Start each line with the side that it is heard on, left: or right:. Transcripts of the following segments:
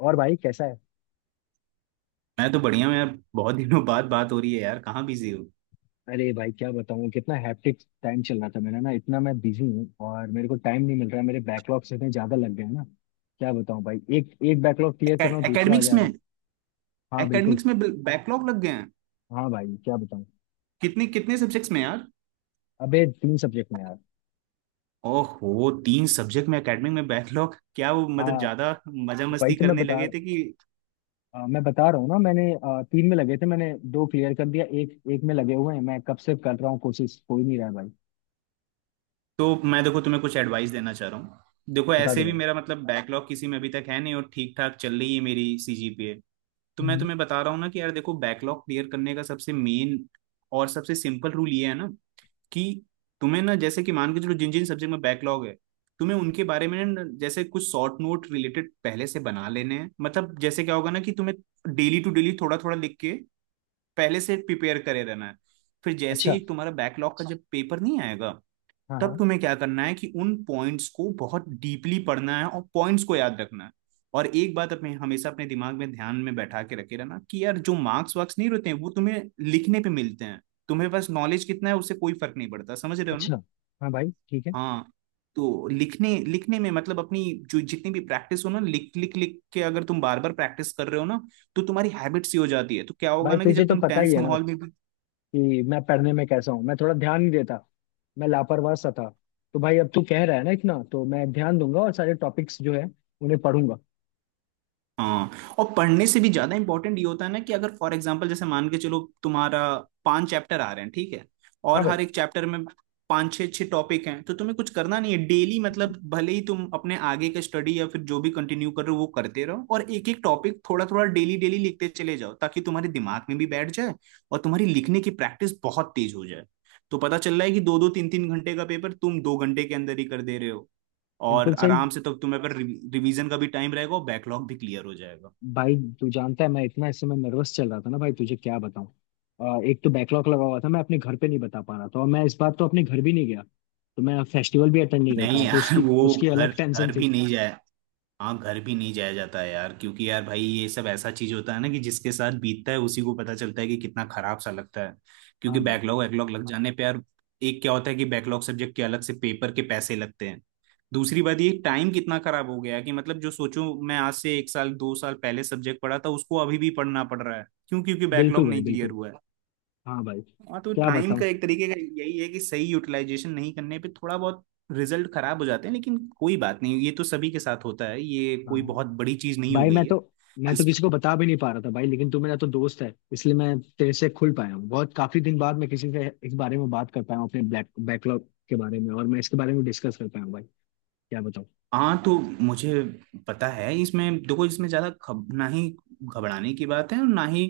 left: और भाई कैसा है।
right: मैं तो बढ़िया हूँ यार। बहुत दिनों बाद बात हो रही है यार, कहाँ बिजी हो?
left: अरे भाई, क्या बताऊँ कितना हैप्टिक टाइम चल रहा था मेरा ना। इतना मैं बिजी हूँ और मेरे को टाइम नहीं मिल रहा है। मेरे बैकलॉग्स इतने ज्यादा लग गए हैं ना। क्या बताऊँ भाई, एक एक बैकलॉग क्लियर कर रहा हूँ, दूसरा आ
right: एकेडमिक्स
left: जा
right: में?
left: रहा है। हाँ बिल्कुल।
right: एकेडमिक्स में बैकलॉग लग गए हैं?
left: हाँ भाई क्या बताऊँ।
right: कितने कितने सब्जेक्ट्स में यार?
left: अबे तीन सब्जेक्ट में यार।
right: ओहो, तीन सब्जेक्ट में एकेडमिक में बैकलॉग, क्या वो मतलब
left: हाँ
right: ज्यादा मजा
left: भाई।
right: मस्ती करने लगे थे कि?
left: मैं बता रहा हूँ ना, मैंने तीन में लगे थे, मैंने दो क्लियर कर दिया, एक एक में लगे हुए हैं। मैं कब से कर रहा हूँ, कोशिश हो ही नहीं रहा है भाई।
right: तो मैं देखो तुम्हें कुछ एडवाइस देना चाह रहा हूँ। देखो,
left: बता दे
right: ऐसे भी
left: भाई।
right: मेरा मतलब बैकलॉग किसी में अभी तक है नहीं और ठीक ठाक चल रही है मेरी सीजीपीए। तो मैं
left: हम्म।
right: तुम्हें बता रहा हूँ ना कि यार देखो, बैकलॉग क्लियर करने का सबसे मेन और सबसे सिंपल रूल ये है ना कि तुम्हें ना, जैसे कि मान के चलो जिन जिन सब्जेक्ट में बैकलॉग है तुम्हें उनके बारे में ना जैसे कुछ शॉर्ट नोट रिलेटेड पहले से बना लेने हैं। मतलब जैसे क्या होगा ना कि तुम्हें डेली टू डेली थोड़ा थोड़ा लिख के पहले से प्रिपेयर करे रहना है। फिर जैसे
left: अच्छा।
right: ही तुम्हारा बैकलॉग का जब पेपर नहीं आएगा,
left: हाँ
right: तब
left: हाँ।
right: तुम्हें क्या करना है कि उन पॉइंट्स को बहुत डीपली पढ़ना है और पॉइंट्स को याद रखना है। और एक बात अपने हमेशा अपने दिमाग में ध्यान में बैठा के रखे रहना कि यार जो मार्क्स वार्क्स नहीं रहते हैं वो तुम्हें लिखने पे मिलते हैं। तुम्हें बस नॉलेज कितना है उससे कोई फर्क नहीं पड़ता, समझ रहे हो ना?
left: अच्छा। हाँ भाई ठीक है।
right: हाँ, तो लिखने लिखने में मतलब अपनी जो जितनी भी प्रैक्टिस हो ना, लिख लिख लिख के अगर तुम बार बार प्रैक्टिस कर रहे हो ना तो तुम्हारी हैबिट्स ही हो जाती है। तो क्या होगा
left: भाई
right: ना कि
left: तुझे
right: जब
left: तो
right: तुम
left: पता ही
right: टेंस
left: है ना
right: माहौल में भी।
left: कि मैं पढ़ने में कैसा हूँ। मैं थोड़ा ध्यान नहीं देता, मैं लापरवाह सा था। तो भाई अब तू कह रहा है ना, इतना तो मैं ध्यान दूंगा और सारे टॉपिक्स जो है उन्हें पढ़ूंगा।
right: हाँ, और पढ़ने से भी ज्यादा इंपॉर्टेंट ये होता है ना कि अगर फॉर एग्जाम्पल जैसे मान के चलो, तुम्हारा पांच चैप्टर आ रहे हैं, ठीक है,
left: हाँ
right: और
left: भाई।
right: हर एक चैप्टर में पांच छः छः टॉपिक हैं। तो तुम्हें कुछ करना नहीं है डेली, मतलब भले ही तुम अपने आगे का स्टडी या फिर जो भी कंटिन्यू कर रहे हो वो करते रहो और एक एक टॉपिक थोड़ा थोड़ा डेली डेली लिखते चले जाओ ताकि तुम्हारे दिमाग में भी बैठ जाए और तुम्हारी लिखने की प्रैक्टिस बहुत तेज हो जाए। तो पता चल रहा है कि 2 2 3 3 घंटे का पेपर तुम 2 घंटे के अंदर ही कर दे रहे हो, और
left: बिल्कुल सही।
right: आराम से तब तुम्हें पर रिवीजन का भी टाइम रहेगा और बैकलॉग भी क्लियर हो जाएगा।
left: भाई तू जानता है मैं इतना इस समय नर्वस चल रहा था ना भाई, तुझे क्या बताऊँ। एक तो बैकलॉग लगा हुआ था, मैं अपने घर पे नहीं बता पा रहा था, और मैं इस बार तो अपने घर भी नहीं गया, तो मैं फेस्टिवल भी अटेंड नहीं कर पाया,
right: नहीं
left: तो
right: अच्छा यार,
left: उसकी
right: वो
left: उसकी
right: घर
left: अलग टेंशन
right: घर
left: थी।
right: भी नहीं जाया। हाँ, घर भी नहीं जाया जाता है यार, क्योंकि यार भाई ये सब ऐसा चीज होता है ना कि जिसके साथ बीतता है उसी को पता चलता है कि कितना खराब सा लगता है।
left: हाँ
right: क्योंकि
left: भाई।
right: बैकलॉग वैकलॉग लग जाने पे यार एक क्या होता है कि बैकलॉग सब्जेक्ट के अलग से पेपर के पैसे लगते हैं। दूसरी बात ये टाइम कितना खराब हो गया है कि मतलब जो सोचो, मैं आज से 1 साल 2 साल पहले सब्जेक्ट पढ़ा था उसको अभी भी पढ़ना पड़ रहा है। क्यों? क्योंकि
left: बिल्कुल
right: बैकलॉग
left: भाई
right: नहीं क्लियर
left: बिल्कुल।
right: हुआ है।
left: हाँ भाई
right: हाँ तो
left: क्या
right: टाइम
left: बताऊँ।
right: का एक तरीके का यही है कि सही यूटिलाइजेशन नहीं करने पे थोड़ा बहुत रिजल्ट खराब हो जाते हैं, लेकिन कोई बात नहीं, ये तो सभी के साथ होता है, ये कोई
left: हाँ
right: बहुत बड़ी चीज नहीं हो
left: भाई। मैं
right: गई है।
left: तो मैं तो
right: इस
left: किसी को बता भी नहीं पा रहा था भाई, लेकिन तू मेरा तो दोस्त है इसलिए मैं तेरे से खुल पाया हूँ। बहुत काफी दिन बाद मैं किसी से इस बारे में बात कर पाया हूँ, अपने ब्लैक बैकलॉग के बारे में, और मैं इसके बारे में डिस्कस कर पाया हूँ भाई। क्या बताऊँ।
right: हाँ तो मुझे पता है, इसमें देखो इसमें ज्यादा ना ही घबराने की बात है और ना ही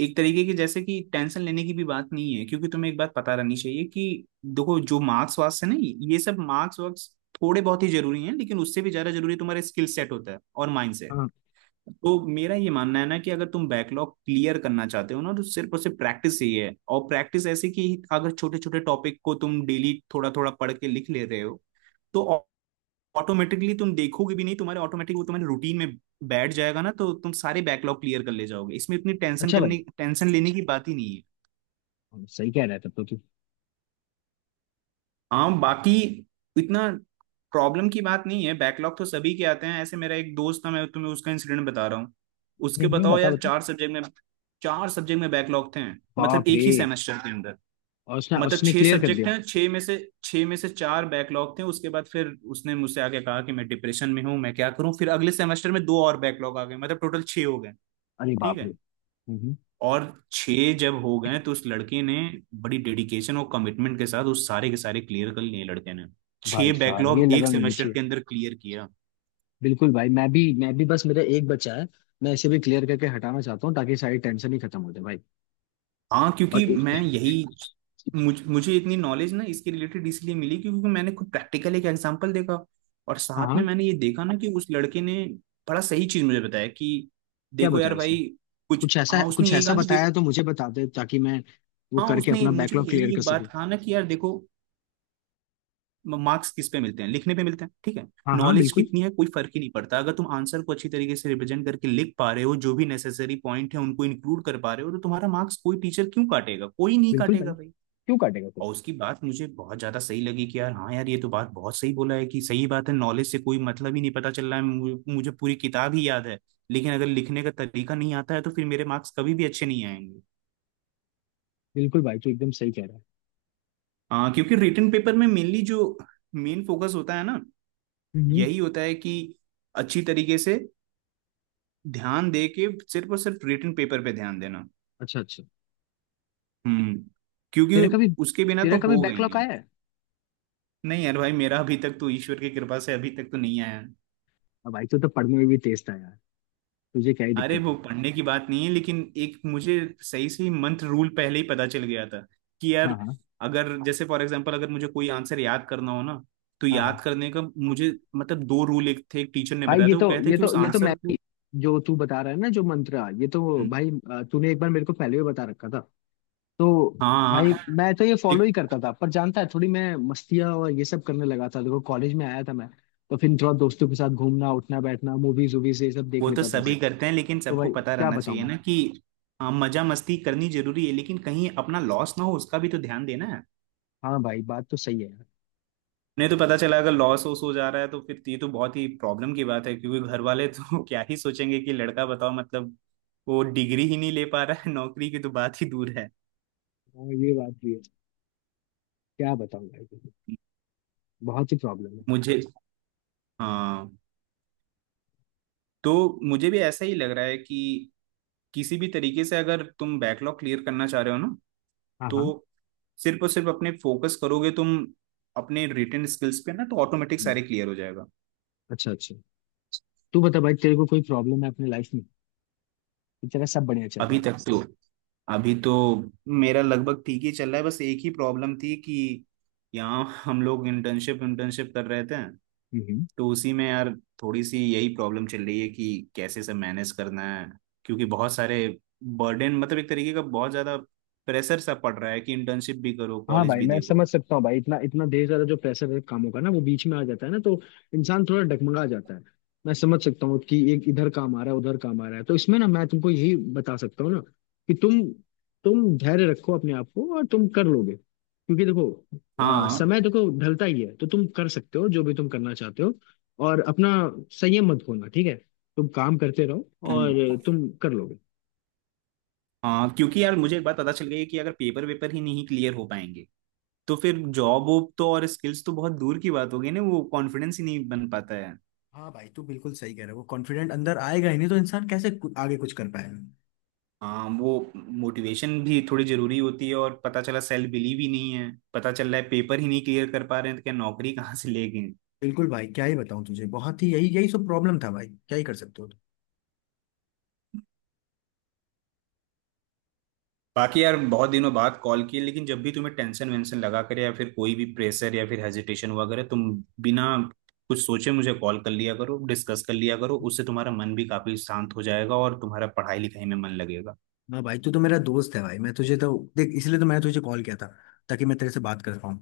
right: एक तरीके की जैसे कि टेंशन लेने की भी बात नहीं है, क्योंकि तुम्हें एक बात पता रहनी चाहिए कि देखो जो मार्क्स वार्क्स है ना, ये सब मार्क्स वार्क्स थोड़े बहुत ही जरूरी हैं लेकिन उससे भी ज्यादा जरूरी तुम्हारे स्किल सेट होता है और माइंड सेट।
left: हाँ।
right: तो मेरा ये मानना है ना कि अगर तुम बैकलॉग क्लियर करना चाहते हो ना, तो सिर्फ और सिर्फ प्रैक्टिस ही है। और प्रैक्टिस ऐसे कि अगर छोटे छोटे टॉपिक को तुम डेली थोड़ा थोड़ा पढ़ के लिख ले रहे हो, तो ऑटोमेटिकली तुम देखोगे भी नहीं, तुम्हारे ऑटोमेटिक वो तुम्हारे रूटीन में बैठ जाएगा ना, तो तुम सारे बैकलॉग क्लियर कर ले जाओगे। इसमें इतनी टेंशन
left: अच्छा भाई।
right: करने टेंशन लेने की बात ही नहीं है।
left: हाँ, सही कह रहा है तब तो तू।
right: हाँ बाकी इतना प्रॉब्लम की बात नहीं है, बैकलॉग तो सभी के आते हैं। ऐसे मेरा एक दोस्त था, मैं तुम्हें उसका इंसिडेंट बता रहा हूँ। उसके बताओ
left: बता
right: यार
left: बता।
right: चार सब्जेक्ट में, चार सब्जेक्ट में बैकलॉग थे। मतलब
left: बाप
right: एक
left: रे।
right: ही सेमेस्टर के अंदर,
left: और उसने
right: मतलब
left: उसने
right: छह
left: क्लियर कर
right: सब्जेक्ट
left: दिया?
right: हैं, छह में से चार बैकलॉग थे। उसके बाद फिर उसने मुझसे आके कहा कि मैं डिप्रेशन में हूँ, मैं क्या करूँ। फिर अगले सेमेस्टर में दो और बैकलॉग आ गए, मतलब टोटल छह हो गए,
left: अरे
right: ठीक
left: बाप रे।
right: है।
left: हम्म।
right: और छह जब हो गए तो उस लड़के ने बड़ी डेडिकेशन और कमिटमेंट के साथ उस सारे के सारे क्लियर कर लिए लड़के ने।
left: भाई
right: छह
left: साहब ये
right: बैकलॉग एक
left: लगन होनी
right: सेमेस्टर
left: चाहिए।
right: के अंदर क्लियर किया।
left: बिल्कुल भाई। मैं भी बस, मेरा एक बच्चा है, मैं इसे भी क्लियर करके हटाना चाहता हूँ ताकि सारी टेंशन ही खत्म हो जाए भाई।
right: हाँ
left: और
right: क्योंकि मैं यही मुझे इतनी नॉलेज ना इसके रिलेटेड इसलिए मिली क्योंकि मैंने खुद प्रैक्टिकल एक एग्जांपल देखा और
left: हाँ
right: साथ में
left: हाँ।
right: मैंने ये देखा ना कि उस लड़के ने बड़ा सही चीज मुझे बताया कि
left: क्या
right: देखो यार
left: बताया उसने?
right: भाई। कुछ हाँ, उसने
left: कुछ
right: यही
left: ऐसा
right: कहा कि
left: बताया
right: देखो,
left: है तो मुझे बता दे, ताकि मैं वो
right: हाँ
left: करके
right: उसने
left: अपना
right: मुझे
left: बैकलॉग क्लियर
right: यही
left: कर
right: एक बात
left: सकूं।
right: कहा ना कि यार देखो मार्क्स किस पे मिलते हैं? लिखने पे मिलते हैं, ठीक है।
left: हाँ हाँ
right: नॉलेज
left: बिल्कुल।
right: कितनी है कोई फर्क ही नहीं पड़ता, अगर तुम आंसर को अच्छी तरीके से रिप्रेजेंट करके लिख पा रहे हो, जो भी नेसेसरी पॉइंट है उनको इंक्लूड कर पा रहे हो, तो तुम्हारा मार्क्स कोई टीचर क्यों काटेगा? कोई नहीं
left: बिल्कुल भाई।
right: काटेगा भाई।
left: क्यों काटेगा कोई।
right: और उसकी बात मुझे बहुत ज्यादा सही लगी कि यार हाँ यार, ये तो बात बहुत सही बोला है, कि सही बात है, नॉलेज से कोई मतलब ही नहीं। पता चल रहा है, मुझे मुझे पूरी किताब ही याद है, लेकिन अगर लिखने का तरीका नहीं आता है तो फिर मेरे मार्क्स कभी भी अच्छे नहीं आएंगे।
left: बिल्कुल भाई तू एकदम सही कह रहा है।
right: हाँ क्योंकि रिटन पेपर में मेनली जो मेन फोकस होता है ना,
left: हम्म।
right: यही होता है कि अच्छी तरीके से ध्यान दे के सिर्फ और सिर्फ रिटन पेपर पे ध्यान देना।
left: अच्छा अच्छा।
right: हम्म, क्योंकि
left: तेरा कभी,
right: उसके बिना
left: तेरा
right: तो
left: कभी
right: होगा ही
left: बैकलॉग
right: नहीं।
left: आया है?
right: नहीं यार भाई, मेरा अभी तक तो ईश्वर की कृपा से अभी तक तो नहीं आया।
left: अब भाई तू तो पढ़ने में भी तेज था यार, तुझे क्या ही
right: अरे
left: दिक्कत
right: वो
left: है।
right: पढ़ने की बात नहीं है, लेकिन एक मुझे सही सही मंत्र रूल पहले ही पता चल गया था कि यार
left: हाँ हाँ।
right: अगर जैसे फॉर एग्जांपल अगर मुझे कोई आंसर याद करना हो ना, तो
left: हाँ हाँ।
right: याद करने का मुझे मतलब दो रूल एक थे, एक टीचर ने
left: भाई
right: बताया
left: ये
right: था, वो
left: तो
right: कहते हैं
left: ये
right: कि
left: तो
right: उस
left: ये तो मैं,
right: आंसर को।
left: जो तू बता रहा है ना, जो मंत्र, ये तो
right: हम्म।
left: भाई तूने एक बार मेरे को पहले भी बता रखा था। तो
right: हाँ हाँ,
left: भाई
right: हाँ।
left: मैं तो ये फॉलो
right: एक-
left: ही करता था, पर जानता है थोड़ी मैं मस्तियाँ और ये सब करने लगा था। देखो कॉलेज में आया था मैं, तो फिर थोड़ा दोस्तों के साथ घूमना उठना बैठना, मूवीज वूवीज ये सब देख
right: वो तो
left: लेता था भाई।
right: सभी करते हैं, लेकिन
left: तो
right: सबको
left: भाई
right: पता
left: क्या
right: रहना
left: बताऊं
right: चाहिए
left: मैं।
right: ना कि हाँ मजा मस्ती करनी जरूरी है लेकिन कहीं अपना लॉस ना हो उसका भी तो ध्यान देना।
left: हाँ भाई बात तो सही है यार।
right: नहीं तो पता चला अगर लॉस वॉस हो जा रहा है तो फिर ये तो बहुत ही प्रॉब्लम की बात है, क्योंकि घर वाले तो क्या ही सोचेंगे कि लड़का बताओ, मतलब वो डिग्री ही नहीं ले पा रहा है, नौकरी की तो बात ही दूर है।
left: हाँ ये बात भी है। क्या बताऊं भाई, बहुत ही प्रॉब्लम है।
right: मुझे हाँ तो मुझे भी ऐसा ही लग रहा है कि किसी भी तरीके से अगर तुम बैकलॉग क्लियर करना चाह रहे हो ना,
left: हाँ
right: तो
left: हाँ।
right: सिर्फ और सिर्फ अपने फोकस करोगे तुम अपने रिटेन स्किल्स पे ना तो ऑटोमेटिक
left: हम्म,
right: सारे क्लियर हो जाएगा।
left: अच्छा अच्छा। तू बता भाई, तेरे को कोई प्रॉब्लम है अपनी लाइफ में, कि तेरा सब बढ़िया चल रहा
right: अभी
left: है?
right: तक तो अभी तो मेरा लगभग ठीक ही चल रहा है, बस एक ही प्रॉब्लम थी कि यहाँ हम लोग इंटर्नशिप इंटर्नशिप कर रहे थे।
left: हम्म हम्म।
right: तो उसी में यार थोड़ी सी यही प्रॉब्लम चल रही है कि कैसे सब मैनेज करना है, क्योंकि बहुत सारे बर्डन, मतलब एक तरीके का बहुत ज्यादा प्रेशर सा पड़ रहा है कि इंटर्नशिप भी करो
left: हाँ
right: कॉलेज
left: भाई
right: भी
left: मैं
right: देखो।
left: समझ सकता हूँ भाई। इतना इतना देर, ज्यादा जो प्रेशर है कामों का ना, वो बीच में आ जाता है ना, तो इंसान थोड़ा डगमगा जाता है। मैं समझ सकता हूँ कि एक इधर काम आ रहा है, उधर काम आ रहा है, तो इसमें ना मैं तुमको यही बता सकता हूँ ना कि तुम धैर्य रखो अपने आप को और तुम कर लोगे, क्योंकि देखो
right: हाँ।
left: समय देखो ढलता ही है, तो तुम कर सकते हो जो भी तुम करना चाहते हो। और अपना संयम मत खोना, ठीक है। तुम काम करते रहो
right: हम्म।
left: और तुम कर लोगे।
right: हाँ क्योंकि यार मुझे एक बात पता चल गई है कि अगर पेपर वेपर ही नहीं क्लियर हो पाएंगे तो फिर जॉब वॉब तो और स्किल्स तो बहुत दूर की बात हो गई ना, वो कॉन्फिडेंस ही नहीं बन पाता है।
left: हाँ भाई तू बिल्कुल सही कह रहा है। वो कॉन्फिडेंट अंदर आएगा ही नहीं तो इंसान कैसे आगे कुछ कर पाएगा।
right: हाँ वो मोटिवेशन भी थोड़ी जरूरी होती है और पता चला सेल्फ बिलीव ही नहीं है, पता चल रहा है पेपर ही नहीं क्लियर कर पा रहे हैं, तो क्या नौकरी कहाँ से लेंगे।
left: बिल्कुल भाई, क्या ही बताऊं तुझे, बहुत ही यही यही सब प्रॉब्लम था भाई, क्या ही कर सकते हो तुम।
right: बाकी यार बहुत दिनों बाद कॉल किए, लेकिन जब भी तुम्हें टेंशन वेंशन लगा करे या फिर कोई भी प्रेशर या फिर हेजिटेशन हुआ करे, तुम बिना कुछ सोचे मुझे कॉल कर लिया करो, डिस्कस कर लिया करो, उससे तुम्हारा मन भी काफी शांत हो जाएगा और तुम्हारा पढ़ाई लिखाई में मन लगेगा।
left: हाँ भाई तू तो मेरा दोस्त है भाई, मैं तुझे तो देख, इसलिए तो मैंने तुझे कॉल किया था, ताकि मैं तेरे से बात कर पाऊँ।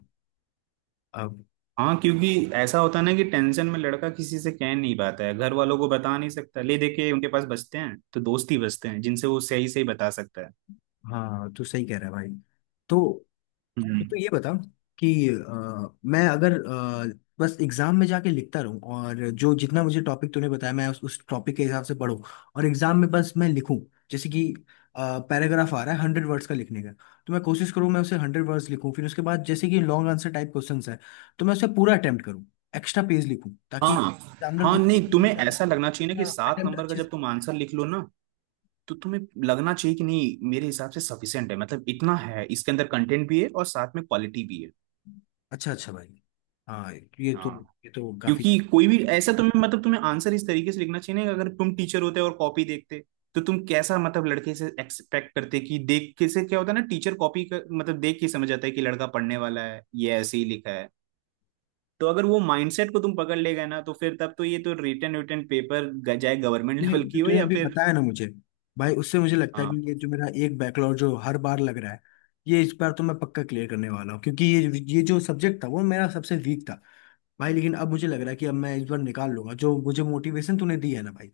left: अब
right: हाँ क्योंकि ऐसा होता है ना कि टेंशन में लड़का किसी से कह नहीं पाता है, घर वालों को बता नहीं सकता, ले देके उनके पास बचते हैं तो दोस्त ही बचते हैं जिनसे वो सही सही बता सकता है।
left: हाँ, तू सही कह रहा है भाई। तो तो
right: हम्म।
left: तो ये बता कि मैं अगर बस एग्जाम में जाके लिखता रहूं, और जो जितना मुझे टॉपिक तूने बताया मैं उस टॉपिक के हिसाब से पढूं, और एग्जाम में बस मैं लिखूं, जैसे कि पैराग्राफ आ रहा है 100 वर्ड्स का लिखने का, तो मैं कोशिश करूं मैं उसे 100 वर्ड्स लिखूं। फिर उसके बाद जैसे कि लॉन्ग आंसर टाइप क्वेश्चंस है, तो मैं उसे पूरा अटेम्प्ट करूं, एक्स्ट्रा पेज लिखूं, ताकि
right: हाँ
left: एग्जामिनर को
right: हाँ,
left: लगे
right: नहीं
left: कि
right: तुम्हें
left: मैं
right: ऐसा लगना चाहिए ना
left: ना
right: कि सात
left: अटेम्प्ट
right: नंबर का
left: अच्छे
right: जब
left: से।
right: तुम आंसर लिख लो ना, तो तुम्हें लगना चाहिए कि नहीं मेरे हिसाब से सफिशियंट है, मतलब इतना है, इसके अंदर कंटेंट भी है और साथ में क्वालिटी भी
left: अच्छा अच्छा भाई। हाँ, ये तो,
right: है।
left: ये तो काफी।
right: क्योंकि कोई भी ऐसा तुम्हें मतलब तुम्हें आंसर इस तरीके से लिखना चाहिए ना कि अगर तुम टीचर होते और कॉपी देखते, तो तुम कैसा मतलब लड़के से एक्सपेक्ट करते कि देख के से क्या होता है ना। टीचर कॉपी कर मतलब देख के समझ जाता है कि लड़का पढ़ने वाला है ये ऐसे ही लिखा है। तो अगर वो माइंडसेट को तुम पकड़ ले गए ना, तो फिर तब तो ये तो रिटन रिटन पेपर चाहे गवर्नमेंट
left: तूने
right: लेवल
left: जो,
right: की हो
left: तूने
right: या
left: भी
right: फिर।
left: बताया ना मुझे भाई, उससे मुझे लगता है
right: हाँ।
left: कि ये जो मेरा एक बैकलॉग जो हर बार लग रहा है, ये इस बार तो मैं पक्का क्लियर करने वाला हूँ, क्योंकि ये जो सब्जेक्ट था वो मेरा सबसे वीक था भाई। लेकिन अब मुझे लग रहा है कि अब मैं इस बार निकाल लूंगा। जो मुझे मोटिवेशन तूने दी है ना भाई,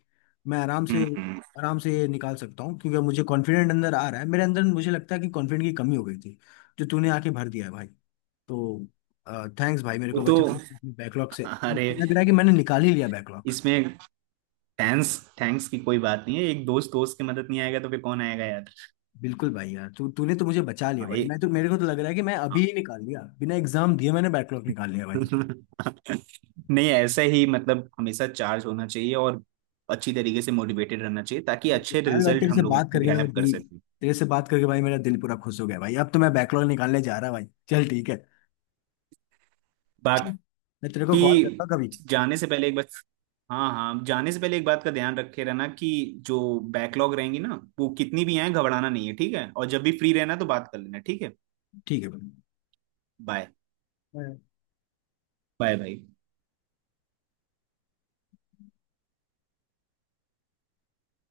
left: मैं आराम से,
right: हम्म हम्म।
left: आराम से ये निकाल सकता हूँ, क्योंकि अब मुझे कॉन्फिडेंट अंदर आ रहा है मेरे अंदर। मुझे लगता है कि कॉन्फिडेंट की कमी हो गई थी, जो तूने आके भर दिया है भाई। तो थैंक्स भाई, मेरे
right: वो
left: को
right: तो
left: बचाने बैकलॉग से।
right: अरे
left: लग रहा है कि मैंने निकाल ही लिया बैकलॉग।
right: इसमें थैंक्स थैंक्स की कोई बात नहीं है, एक दोस्त दोस्त की मदद नहीं आएगा तो फिर कौन आएगा यार।
left: बिल्कुल भाई, यार तू तूने तो मुझे बचा लिया
right: हाँ,
left: भाई। मैं तो, मेरे को तो लग रहा है कि मैं अभी ही निकाल लिया, बिना एग्जाम दिए मैंने बैकलॉग निकाल लिया भाई।
right: नहीं ऐसे ही मतलब हमेशा चार्ज होना चाहिए और अच्छी तरीके से मोटिवेटेड रहना चाहिए ताकि अच्छे
left: अरे भाई
right: रिजल्ट
left: तेरे से
right: हम लोग
left: बात करके मेरा
right: ग्रैब कर
left: दिल,
right: सकें।
left: तेरे से बात करके भाई मेरा दिल पूरा खुश हो गया भाई। अब तो मैं बैकलॉग निकालने जा रहा भाई। चल ठीक है। चल, मैं तेरे को कॉल करता
right: बाकी
left: हूँ कभी।
right: जाने से पहले एक बार, हाँ हाँ जाने से पहले एक बात का ध्यान रखे रहना कि जो बैकलॉग रहेंगी ना वो कितनी भी आए घबराना नहीं है, ठीक है। और जब भी फ्री रहना तो बात कर लेना, ठीक है।
left: ठीक है
right: बाय।
left: भाई।
right: बाय भाई।